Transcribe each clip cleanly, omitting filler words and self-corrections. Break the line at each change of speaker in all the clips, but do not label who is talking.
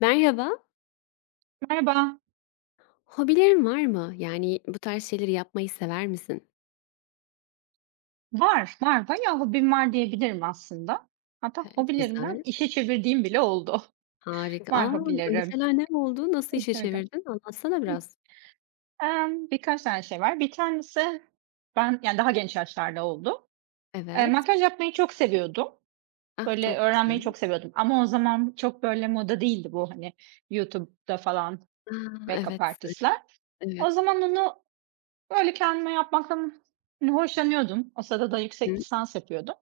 Merhaba,
Merhaba.
hobilerin var mı? Yani, bu tarz şeyleri yapmayı sever misin?
Var, var. Bayağı hobim var diyebilirim aslında. Hatta
Evet,
hobilerimden
güzel,
işe çevirdiğim bile oldu.
harika. A!
Var hobilerim.
Mesela ne oldu? Nasıl işe çevirdin? Anlatsana biraz.
Birkaç tane şey var. Bir tanesi ben yani daha genç yaşlarda oldu.
Evet.
Makyaj yapmayı çok seviyordum.
Ah,
Böyle
çok
öğrenmeyi
güzel.
çok seviyordum ama o zaman çok böyle moda değildi bu, hani, YouTube'da falan
A! Evet,
make-up artist'ler.
evet.
O zaman onu, böyle, kendime yapmaktan hoşlanıyordum. O sırada da
Hı,
yüksek lisans yapıyordum.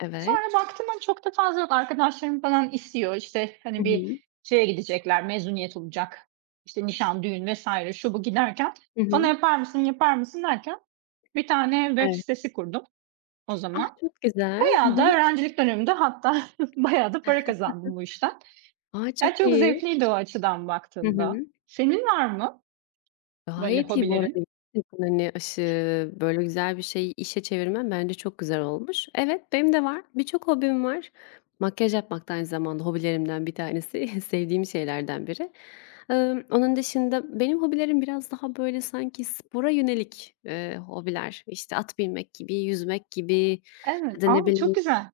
evet.
Sonra baktım, hani, çok da fazla yok. Arkadaşlarım falan istiyor, işte,
Hı
hani, bir
hı.
şeye gidecekler, mezuniyet olacak, işte, nişan, düğün vesaire şu bu giderken
Hı
bana
hı.
yapar mısın, yapar mısın derken bir tane web
Evet.
sitesi kurdum o
Ah,
zaman.
çok güzel. Hı
Bayağı da
hı.
öğrencilik dönemimde hatta bayağı da para kazandım bu işten.
A, çok
Ya, çok
iyi.
zevkliydi o açıdan
Hı
baktığında.
hı.
Senin var mı böyle
Gayet iyi bu
hobilerin?
arada. Gerçekten, hani, aşı böyle güzel bir şeyi işe çevirmen bence çok güzel olmuş. Evet, benim de var. Birçok hobim var. Makyaj yapmak da aynı zamanda hobilerimden bir tanesi. Sevdiğim şeylerden biri. Onun dışında benim hobilerim biraz daha böyle sanki spora yönelik, hobiler. İşte, at binmek gibi, yüzmek gibi ya
Evet.
da ne
A, çok
bileyim.
güzel.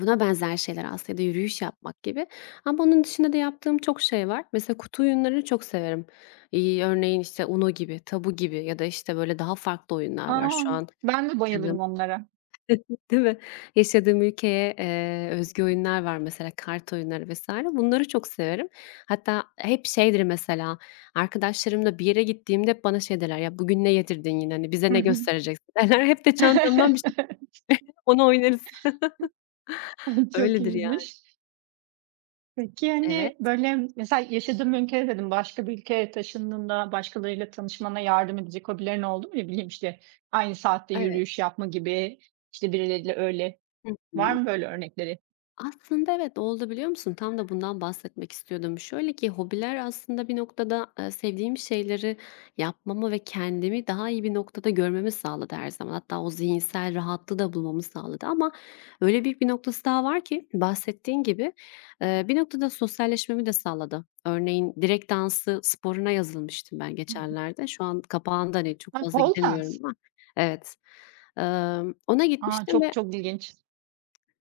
Buna benzer şeyler aslında ya da yürüyüş yapmak gibi. Ama onun dışında da yaptığım çok şey var. Mesela kutu oyunlarını çok severim. Örneğin, işte, UNO gibi, Tabu gibi ya da, işte, böyle daha farklı oyunlar var
A!
şu an
Ben de
yaşadığım.
bayılırım onlara.
Değil mi? Yaşadığım ülkeye, özgü oyunlar var mesela, kart oyunları vesaire. Bunları çok severim. Hatta hep şeydir mesela, arkadaşlarımla bir yere gittiğimde hep bana şey derler, "Ya, bugün ne yedirdin yine? Hani, bize
Hı
ne
hı.
göstereceksin?" derler. Hep de çantamdan bir şey onu oynarız.
Çok
Öyledir yani.
iyiymiş. Peki,
Evet.
hani, böyle, mesela yaşadığım bir ülkede dedin, başka bir ülkeye taşındığında başkalarıyla tanışmana yardım edecek hobilerin oldu mu? Ne bileyim, işte, aynı saatte
Evet.
yürüyüş yapma gibi, işte, birileriyle öyle
Hı
var
hı.
mı böyle örnekleri?
Aslında evet oldu biliyor musun? Tam da bundan bahsetmek istiyordum. Şöyle ki hobiler aslında bir noktada, sevdiğim şeyleri yapmamı ve kendimi daha iyi bir noktada görmemi sağladı her zaman. Hatta o zihinsel rahatlığı da bulmamı sağladı ama öyle büyük bir noktası daha var ki bahsettiğin gibi, bir noktada sosyalleşmemi de sağladı. Örneğin direkt dansı sporuna yazılmıştım ben
Hı hı.
geçenlerde. Şu an kapağında, hani, çok
Ha,
fazla
pole
gidemiyorum
dance.
ama evet. Ona
A,
gitmiştim
çok
ve
çok ilginç.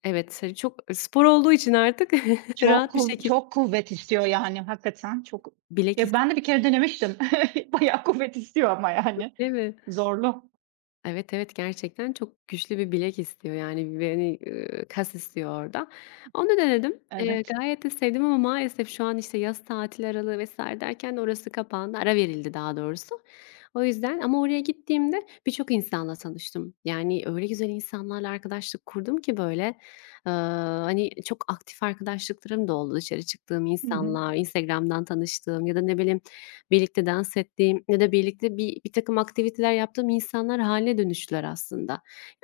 evet, hani, çok spor olduğu için artık
Çok
rahat bir
kuv
şekilde
çok kuvvet istiyor, yani, hakikaten çok.
bilek
Ya, ben de bir kere denemiştim. Bayağı kuvvet istiyor ama, yani,
istiyle ve
zorlu.
evet, evet, gerçekten çok güçlü bir bilek istiyor, yani, ve, hani, kas istiyor orada. Onu denedim.
Evet.
Gayet de sevdim ama maalesef şu an, işte, yaz tatili aralığı vesaire derken orası kapandı, ara verildi daha doğrusu. O yüzden ama oraya gittiğimde birçok insanla tanıştım. Yani, öyle güzel insanlarla arkadaşlık kurdum ki böyle, hani, çok aktif arkadaşlıklarım da oldu dışarı çıktığım
Hı hı.
insanlar, Instagram'dan tanıştığım ya da ne bileyim. Birlikte dans ettiğim ya da birlikte bir birtakım aktiviteler yaptığım insanlar hâline dönüştüler aslında.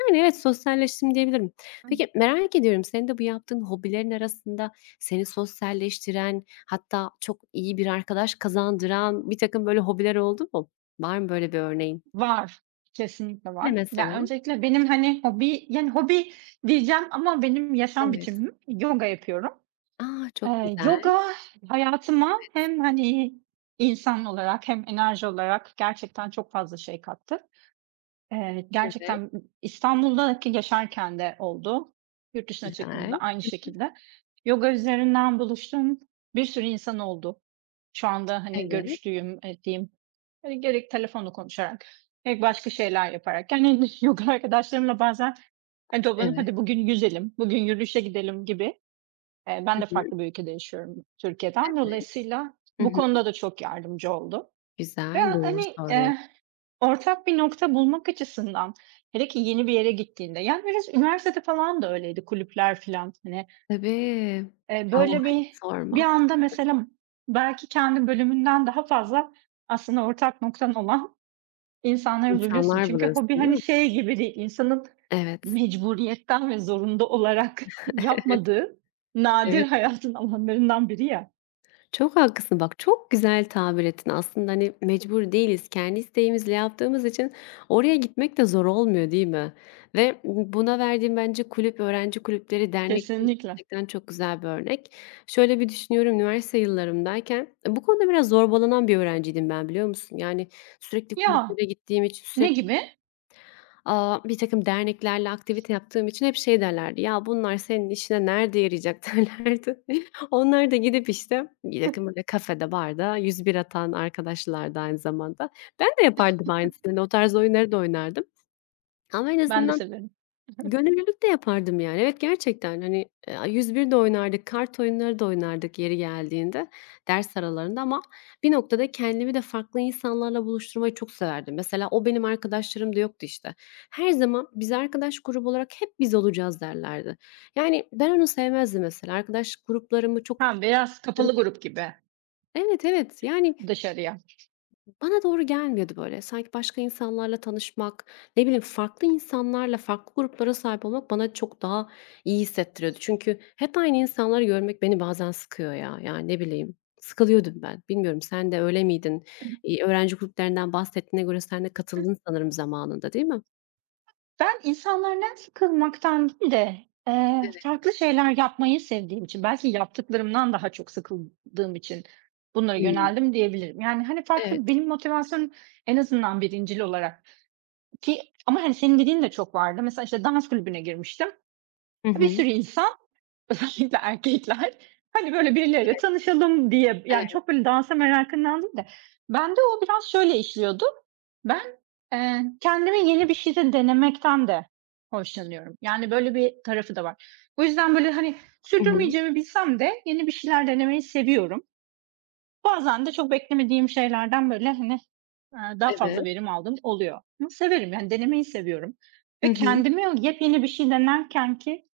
Yani, evet, sosyalleştim diyebilirim. Peki, merak ediyorum, senin de bu yaptığın hobilerin arasında seni sosyalleştiren, hatta çok iyi bir arkadaş kazandıran birtakım böyle hobiler oldu mu? Var mı böyle bir örneğin?
Var, kesinlikle
Ne
var. Ya,
mesela?
öncelikle benim, hani, hobi, yani, hobi diyeceğim ama benim yaşam
Evet.
biçimim yoga yapıyorum.
A, çok güzel.
Yoga hayatıma hem, hani, insan olarak hem enerji olarak gerçekten çok fazla şey kattı.
Evet,
Gerçekten, İstanbul'daki yaşarken de oldu. Yurt dışına çıktığımda
güzel.
aynı şekilde. Yoga üzerinden buluştuğum bir sürü insan oldu. Şu anda, hani,
Evet,
görüştüğüm, ettiğim. Hani gerek telefonla konuşarak, gerek başka şeyler yaparak. Yani yoga arkadaşlarımla bazen hani toplanıp
evet.
hadi bugün yüzelim, bugün yürüyüşe gidelim gibi. Ben
Hı
de
hı.
farklı bir ülkede yaşıyorum Türkiye'den.
Evet.
Dolayısıyla
Hı
bu
hı.
konuda da çok yardımcı oldu ve
Güzel, doğru
hani,
söylüyorsun.
ortak bir nokta bulmak açısından hele ki yeni bir yere gittiğinde, yani biraz üniversitede falan da öyleydi kulüpler falan. Hani,
Tabii. A,
böyle
hiç
bir
sorma.
anda mesela belki kendi bölümünden daha fazla aslında ortak noktan olan İnsanlara üzülüyorsun
İnsanlar
çünkü
buluyorsun,
hobi,
değil
hani,
mi?
şey gibi değil, insanın
Evet,
mecburiyetten ve zorunda olarak yapmadığı nadir
evet.
hayatın alanlarından biri ya.
Çok haklısın. Bak, çok güzel tabir ettin. Aslında, hani, mecbur değiliz. Kendi isteğimizle yaptığımız için oraya gitmek de zor olmuyor, değil mi? Ve buna verdiğim bence kulüp, öğrenci kulüpleri, dernekleri
Kesinlikle.
gerçekten çok güzel bir örnek. Şöyle bir düşünüyorum, üniversite yıllarımdayken bu konuda biraz zorbalanan bir öğrenciydim ben, biliyor musun? Yani, sürekli
Ya,
kulüplere gittiğim için,
ne
sürekli.
gibi?
Aa, bir takım derneklerle aktivite yaptığım için hep şey derlerdi, "Ya, bunlar senin işine nerede yarayacak?" derlerdi. Onlar da gidip, işte, birtakım böyle kafede, barda 101 atan arkadaşlardı aynı zamanda. Ben de yapardım aynısını. Hani, o tarz oyunları da oynardım ama en
Ben de
azından
severim.
gönüllülük de yapardım yani. Evet, gerçekten, hani, 101 de oynardık, kart oyunları da oynardık yeri geldiğinde ders aralarında ama bir noktada kendimi de farklı insanlarla buluşturmayı çok severdim. Mesela o benim arkadaşlarım da yoktu, işte. Her zaman biz arkadaş grubu olarak hep biz olacağız derlerdi. Yani ben onu sevmezdim mesela. Arkadaş gruplarımı çok
Ha, biraz kapalı grup gibi
evet, evet. Yani
dışarıya.
bana doğru gelmiyordu böyle. Sanki başka insanlarla tanışmak, ne bileyim farklı insanlarla, farklı gruplara sahip olmak bana çok daha iyi hissettiriyordu. Çünkü hep aynı insanları görmek beni bazen sıkıyor ya. Yani ne bileyim, sıkılıyordum ben. Bilmiyorum sen de öyle miydin? Öğrenci gruplarından bahsettiğine göre sen de katıldın sanırım zamanında, değil mi?
Ben insanlardan sıkılmaktan değil de,
Evet.
farklı şeyler yapmayı sevdiğim için, belki yaptıklarımdan daha çok sıkıldığım için bunlara
Hımm.
yöneldim diyebilirim. Yani, hani,
Evet.
farklı benim motivasyonum en azından birincil olarak. Ki ama, hani, senin dediğin de çok vardı. Mesela, işte, dans kulübüne girmiştim.
Hı
Bir
hı.
sürü insan, özellikle erkekler, hani, böyle birileriyle tanışalım diye, yani,
Evet.
çok böyle dansa merakından değil de bende o biraz şöyle işliyordu. Ben, kendime yeni bir şey de denemekten de hoşlanıyorum. Yani, böyle bir tarafı da var. Bu yüzden, böyle, hani,
Hı hı.
sürdürmeyeceğimi bilsem de yeni bir şeyler denemeyi seviyorum. Bazen de çok beklemediğim şeylerden, böyle, hani, daha
Evet.
fazla verim aldığım oluyor. Bunu severim, yani, denemeyi seviyorum
Hı
ve
hı.
kendimi yepyeni bir şey denerkenki,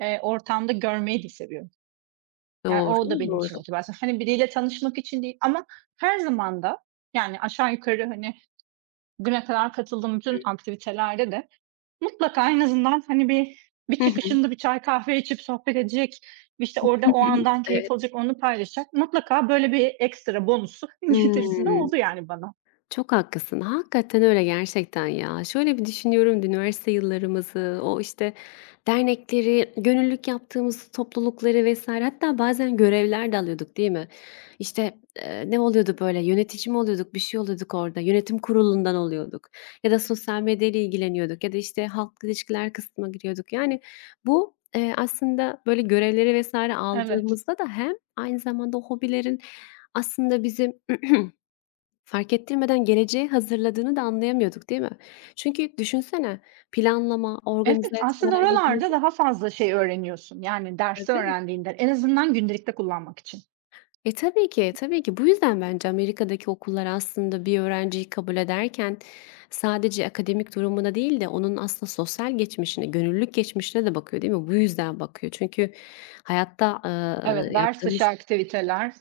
ortamda görmeyi de seviyorum. Yani, o da
Doğru,
benim için
doğru.
motivasyon. Hani, biriyle tanışmak için değil ama her zaman da, yani, aşağı yukarı, hani, bugüne kadar katıldığım bütün aktivitelerde de mutlaka en azından, hani, bir
Hı hı.
çıkışında bir çay kahve içip sohbet edecek, işte, orada o andan keyif
Evet.
alacak, onu paylaşacak. Mutlaka böyle bir ekstra bonusu getirisi de
Hımm.
oldu, yani, bana.
Çok haklısın. Hakikaten öyle gerçekten ya. Şöyle bir düşünüyorum üniversite yıllarımızı, o işte dernekleri, gönüllülük yaptığımız toplulukları vesaire. Hatta bazen görevler de alıyorduk değil mi? İşte, ne oluyordu böyle, yönetici mi oluyorduk, bir şey oluyorduk orada, yönetim kurulundan oluyorduk ya da sosyal medyayla ilgileniyorduk ya da işte halk ilişkiler kısmına giriyorduk. Yani bu, aslında böyle görevleri vesaire
Evet.
aldığımızda da hem aynı zamanda o hobilerin aslında bizim fark ettirmeden geleceği hazırladığını da anlayamıyorduk, değil mi? Çünkü düşünsene, planlama, organize
Evet,
etme ya
aslında
da ne bileyim
oralarda daha fazla şey öğreniyorsun, yani derste
değil mi?
öğrendiğinden. En azından gündelikte kullanmak için.
Tabii ki, tabii ki. Bu yüzden bence Amerika'daki okullar aslında bir öğrenciyi kabul ederken sadece akademik durumuna değil de onun aslında sosyal geçmişine, gönüllülük geçmişine de bakıyor, değil mi? Bu yüzden bakıyor. Çünkü hayatta,
Evet, ders dışı
yaptığımız
aktiviteler.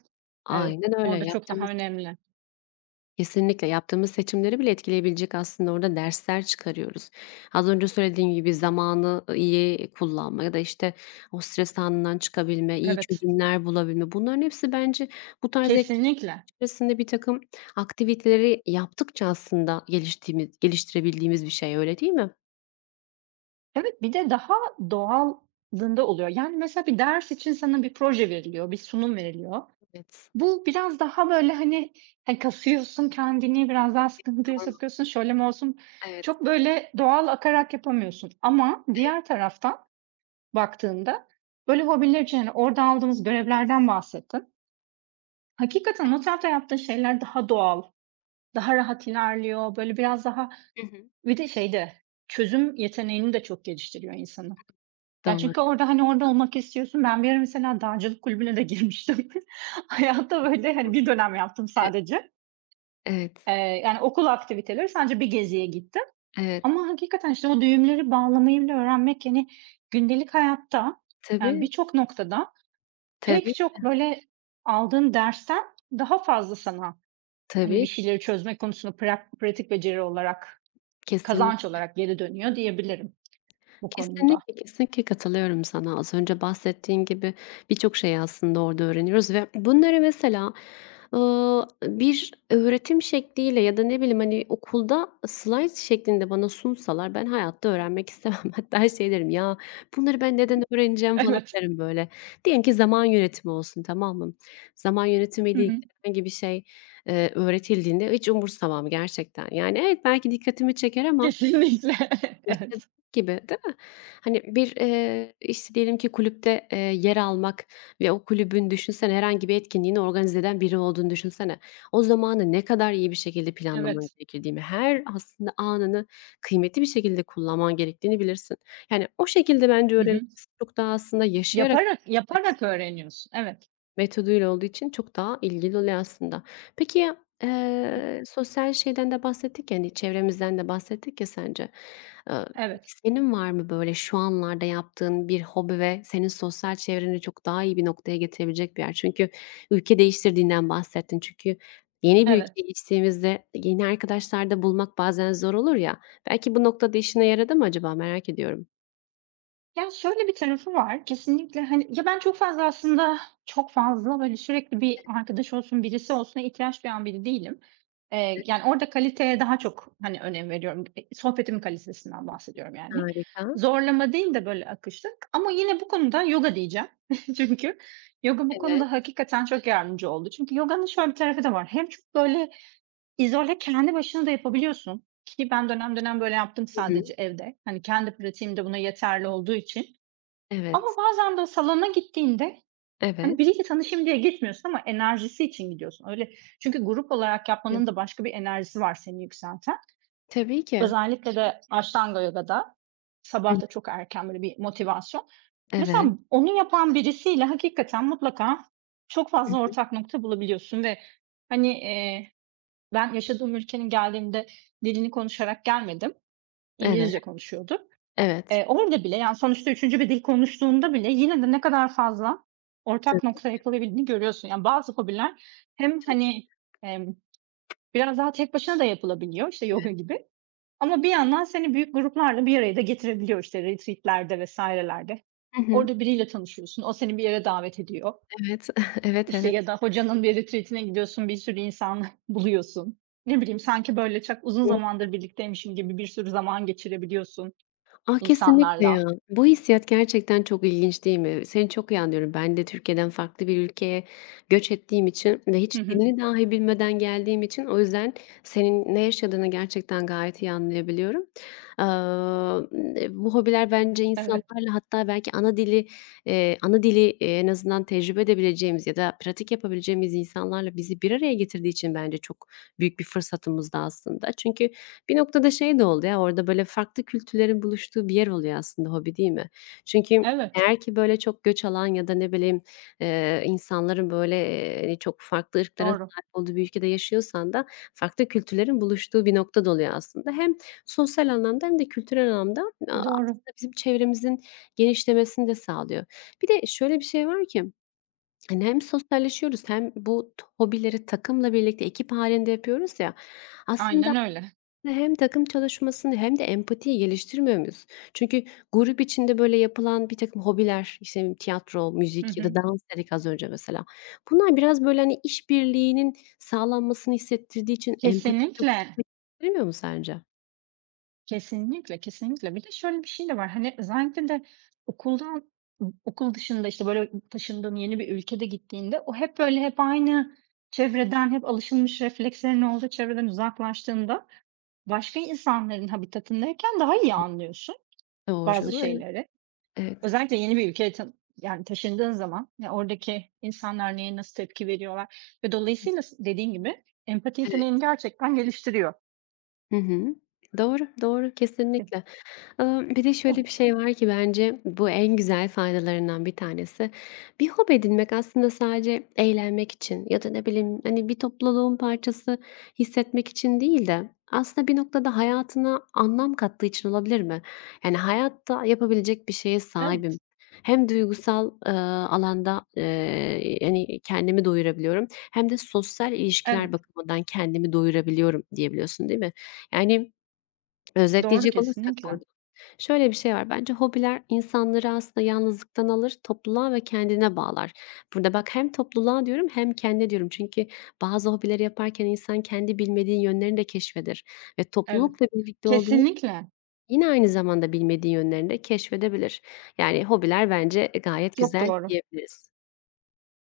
Evet,
aynen öyle.
orada çok
Yaptığımız,
daha önemli.
kesinlikle yaptığımız seçimleri bile etkileyebilecek aslında orada dersler çıkarıyoruz. Az önce söylediğim gibi zamanı iyi kullanma ya da işte o stres anından çıkabilme, iyi
Evet,
çözümler bulabilme bunların hepsi bence bu tarz ek
kesinlikle.
içerisinde bir takım aktiviteleri yaptıkça aslında geliştiğimiz geliştirebildiğimiz bir şey öyle değil mi?
Evet, bir de daha doğallığında oluyor. Yani mesela bir ders için sana bir proje veriliyor, bir sunum veriliyor.
Evet,
Bu biraz daha böyle, hani, kasıyorsun kendini, biraz daha sıkıntıya
doğru.
sokuyorsun, şöyle mi olsun?
Evet.
Çok böyle doğal akarak yapamıyorsun ama diğer taraftan baktığında, böyle hobiler için, hani, orada aldığımız görevlerden bahsettin. Hakikaten o tarafta yaptığın şeyler daha doğal, daha rahat ilerliyor. Böyle biraz daha
Hı hı.
bir de şeyde, çözüm yeteneğini de çok geliştiriyor insanın. Yani
Doğru.
çünkü orada, hani, orada olmak istiyorsun. Ben bir ara mesela dağcılık kulübüne de girmiştim. Hayatta böyle, hani, bir dönem yaptım
E
sadece.
evet,
Yani, okul aktiviteleri, sadece bir geziye gittim
evet.
ama hakikaten, işte, o düğümleri bağlamayı bile öğrenmek, yani, gündelik hayatta, yani,
Tabii,
birçok noktada
tabii,
pek çok böyle aldığın dersten daha fazla sana, hani, bir
tabii.
şeyleri çözme konusunda pratik beceri olarak, kazanç
Kesinlikle.
olarak geri dönüyor diyebilirim bu konuda.
Kesinlikle, kesinlikle katılıyorum sana. Az önce bahsettiğin gibi birçok şeyi aslında orada öğreniyoruz ve bunları mesela, bir öğretim şekliyle ya da ne bileyim, hani, okulda slayt şeklinde bana sunsalar ben hayatta öğrenmek istemem. Hatta şey derim, "Ya, bunları ben neden öğreneceğim?" falan
Evet.
derim böyle. Diyelim ki zaman yönetimi olsun, tamam mı? Zaman
Hı
yönetimiyle ilgili
hı.
herhangi bir şey, öğretildiğinde hiç umursamam gerçekten. Yani evet, belki dikkatimi çeker ama
Kesinlikle.
işte,
Evet.
gibi, değil mi? Hani, bir, işte, diyelim ki kulüpte, yer almak ve o kulübün düşünsene herhangi bir etkinliğini organize eden biri olduğunu düşünsene. O zamanı ne kadar iyi bir şekilde planlaman
Evet.
gerektiğini, her aslında anını kıymetli bir şekilde kullanman gerektiğini bilirsin. Yani, o şekilde bence
Hı hı.
öğrenirsin. Çok daha aslında yaşayarak
Yaparak yaparak öğreniyorsun. Evet.
metoduyla olduğu için çok daha ilgili oluyor aslında. Peki, sosyal şeyden de bahsettik ya, hani, çevremizden de bahsettik ya sence. Eee,
Evet.
Senin var mı böyle şu anlarda yaptığın bir hobi ve senin sosyal çevreni çok daha iyi bir noktaya getirebilecek bir yer? Çünkü ülke değiştirdiğinden bahsettin. Çünkü yeni bir
Evet.
ülkeye geçtiğimizde yeni arkadaşlar da bulmak bazen zor olur ya. Belki bu noktada işine yaradı mı acaba? Merak ediyorum.
Ya, şöyle bir tarafı var, kesinlikle, hani, ya, ben çok fazla aslında çok fazla, böyle, sürekli bir arkadaş olsun, birisi olsuna ihtiyaç duyan biri değilim. Yani, orada kaliteye daha çok, hani, önem veriyorum. Sohbetimin kalitesinden bahsediyorum, yani.
Harika.
Zorlama değil de, böyle, akışlık ama yine bu konuda yoga diyeceğim. Çünkü yoga bu
Evet.
konuda hakikaten çok yardımcı oldu. Çünkü yoganın şöyle bir tarafı da var. Hem çok, böyle, izole, kendi başına da yapabiliyorsun ki ben dönem dönem böyle yaptım
Hı hı.
sadece evde. Hani, kendi pratiğim de buna yeterli olduğu için.
Evet.
Ama bazen de salona gittiğinde,
Evet.
hani, biriyle tanışayım diye gitmiyorsun ama enerjisi için gidiyorsun. Öyle çünkü grup olarak
Evet.
yapmanın da başka bir enerjisi var seni yükselten.
Tabii ki.
Özellikle de Ashtanga Yoga'da sabah da çok erken böyle bir motivasyon. Mesela
Evet.
onu yapan birisiyle hakikaten mutlaka çok
Hı
fazla
hı.
ortak nokta bulabiliyorsun ve, hani, ben yaşadığım ülkenin geldiğimde dilini konuşarak gelmedim,
Evet,
İngilizce konuşuyordu.
evet.
Orada bile, yani, sonuçta üçüncü bir dil konuştuğunda bile yine de ne kadar fazla ortak
Tabii,
nokta yakalayabildiğini görüyorsun. Yani, bazı hobiler hem,
tabii.
hani, emm, biraz daha tek başına da yapılabiliyor, işte, yoga gibi ama bir yandan seni büyük gruplarla bir araya da getirebiliyor, işte, retreat'lerde vesaire lerde.
Hı hı.
Orada biriyle tanışıyorsun, o seni bir yere davet ediyor.
Evet. Evet,
İşte,
evet.
ya da hocanın bir retreat'ine gidiyorsun, bir sürü insan buluyorsun. Ne bileyim, sanki, böyle, çok uzun zamandır birlikteymişim gibi bir sürü zaman geçirebiliyorsun
Ah, kesinlikle
insanlarla.
ya. Bu hissiyat gerçekten çok ilginç değil mi? Seni çok iyi anlıyorum. Ben de Türkiye'den farklı bir ülkeye göç ettiğim için ve
Hı
hiç
hı,
dilini dahi bilmeden geldiğim için o yüzden senin ne yaşadığını gerçekten gayet iyi anlayabiliyorum. Aaa, bu hobiler bence
evet.
insanlarla hatta belki ana dili, en azından tecrübe edebileceğimiz ya da pratik yapabileceğimiz insanlarla bizi bir araya getirdiği için bence çok büyük bir fırsatımız da aslında. Çünkü bir noktada şey de oldu ya, orada böyle farklı kültürlerin buluştuğu bir yer oluyor aslında hobi, değil mi? Çünkü
Evet,
eğer ki böyle çok göç alan ya da ne bileyim, insanların böyle, hani çok farklı ırklara
doğru,
sahip olduğu bir ülkede yaşıyorsan da farklı kültürlerin buluştuğu bir nokta da oluyor aslında. Hem sosyal anlamda hem de kültürel anlamda
doğru.
aslında bizim çevremizin genişlemesini de sağlıyor. Bir de şöyle bir şey var ki, hani, hem sosyalleşiyoruz hem bu hobileri takımla birlikte ekip halinde yapıyoruz ya, aslında
Aynen öyle.
hem takım çalışmasını hem de empatiyi geliştirmiyor muyuz? Çünkü grup içinde, böyle, yapılan birtakım hobiler, işte, tiyatro,
Hı
müzik ya da
hı.
dans dedik az önce mesela. Bunlar biraz, böyle, hani, işbirliğinin sağlanmasını hissettirdiği için empati de
Kesinlikle,
göstermiyor mu sence?
kesinlikle, kesinlikle. Bir de şöyle bir şey de var, hani, özellikle de okuldan okul dışında, işte, böyle, taşındığın yeni bir ülkede gittiğinde o hep, böyle, hep aynı çevreden, hep alışılmış reflekslerin olduğu çevreden uzaklaştığında başka insanların habitatındayken daha iyi anlıyorsun bazı
Doğru. Evet.
şeyleri.
Evet.
Özellikle yeni bir ülkeye yani taşındığın zaman, ya, oradaki insanlar neye nasıl tepki veriyorlar ve dolayısıyla dediğin gibi empati
Evet.
yeteneğini gerçekten geliştiriyor.
Hı hı. Doğru, doğru. Kesinlikle. Bir de şöyle bir
Evet,
şey var ki bence bu en güzel faydalarından bir tanesi. Bir hobi edinmek aslında sadece eğlenmek için ya da ne bileyim, hani, bir topluluğun parçası hissetmek için değil de aslında bir noktada hayatına anlam kattığı için olabilir mi? Yani, hayatta yapabilecek bir şeye sahibim.
evet,
Hem duygusal, alanda, yani, kendimi doyurabiliyorum hem de sosyal ilişkiler
evet.
bakımından kendimi doyurabiliyorum diyebiliyorsun, değil mi? Yani,
Doğru
özetleyecek olursak
kesinlikle.
burada şöyle bir şey var, bence hobiler insanları aslında yalnızlıktan alır, topluluğa ve kendine bağlar. Burada bak hem topluluğa diyorum hem kendine diyorum. Çünkü bazı hobileri yaparken insan kendi bilmediği yönlerini de keşfedir ve
Evet,
toplulukla birlikte olduğunu
kesinlikle.
yine aynı zamanda bilmediği yönlerini de keşfedebilir. Yani hobiler bence gayet
Çok
güzel
doğru.
diyebiliriz.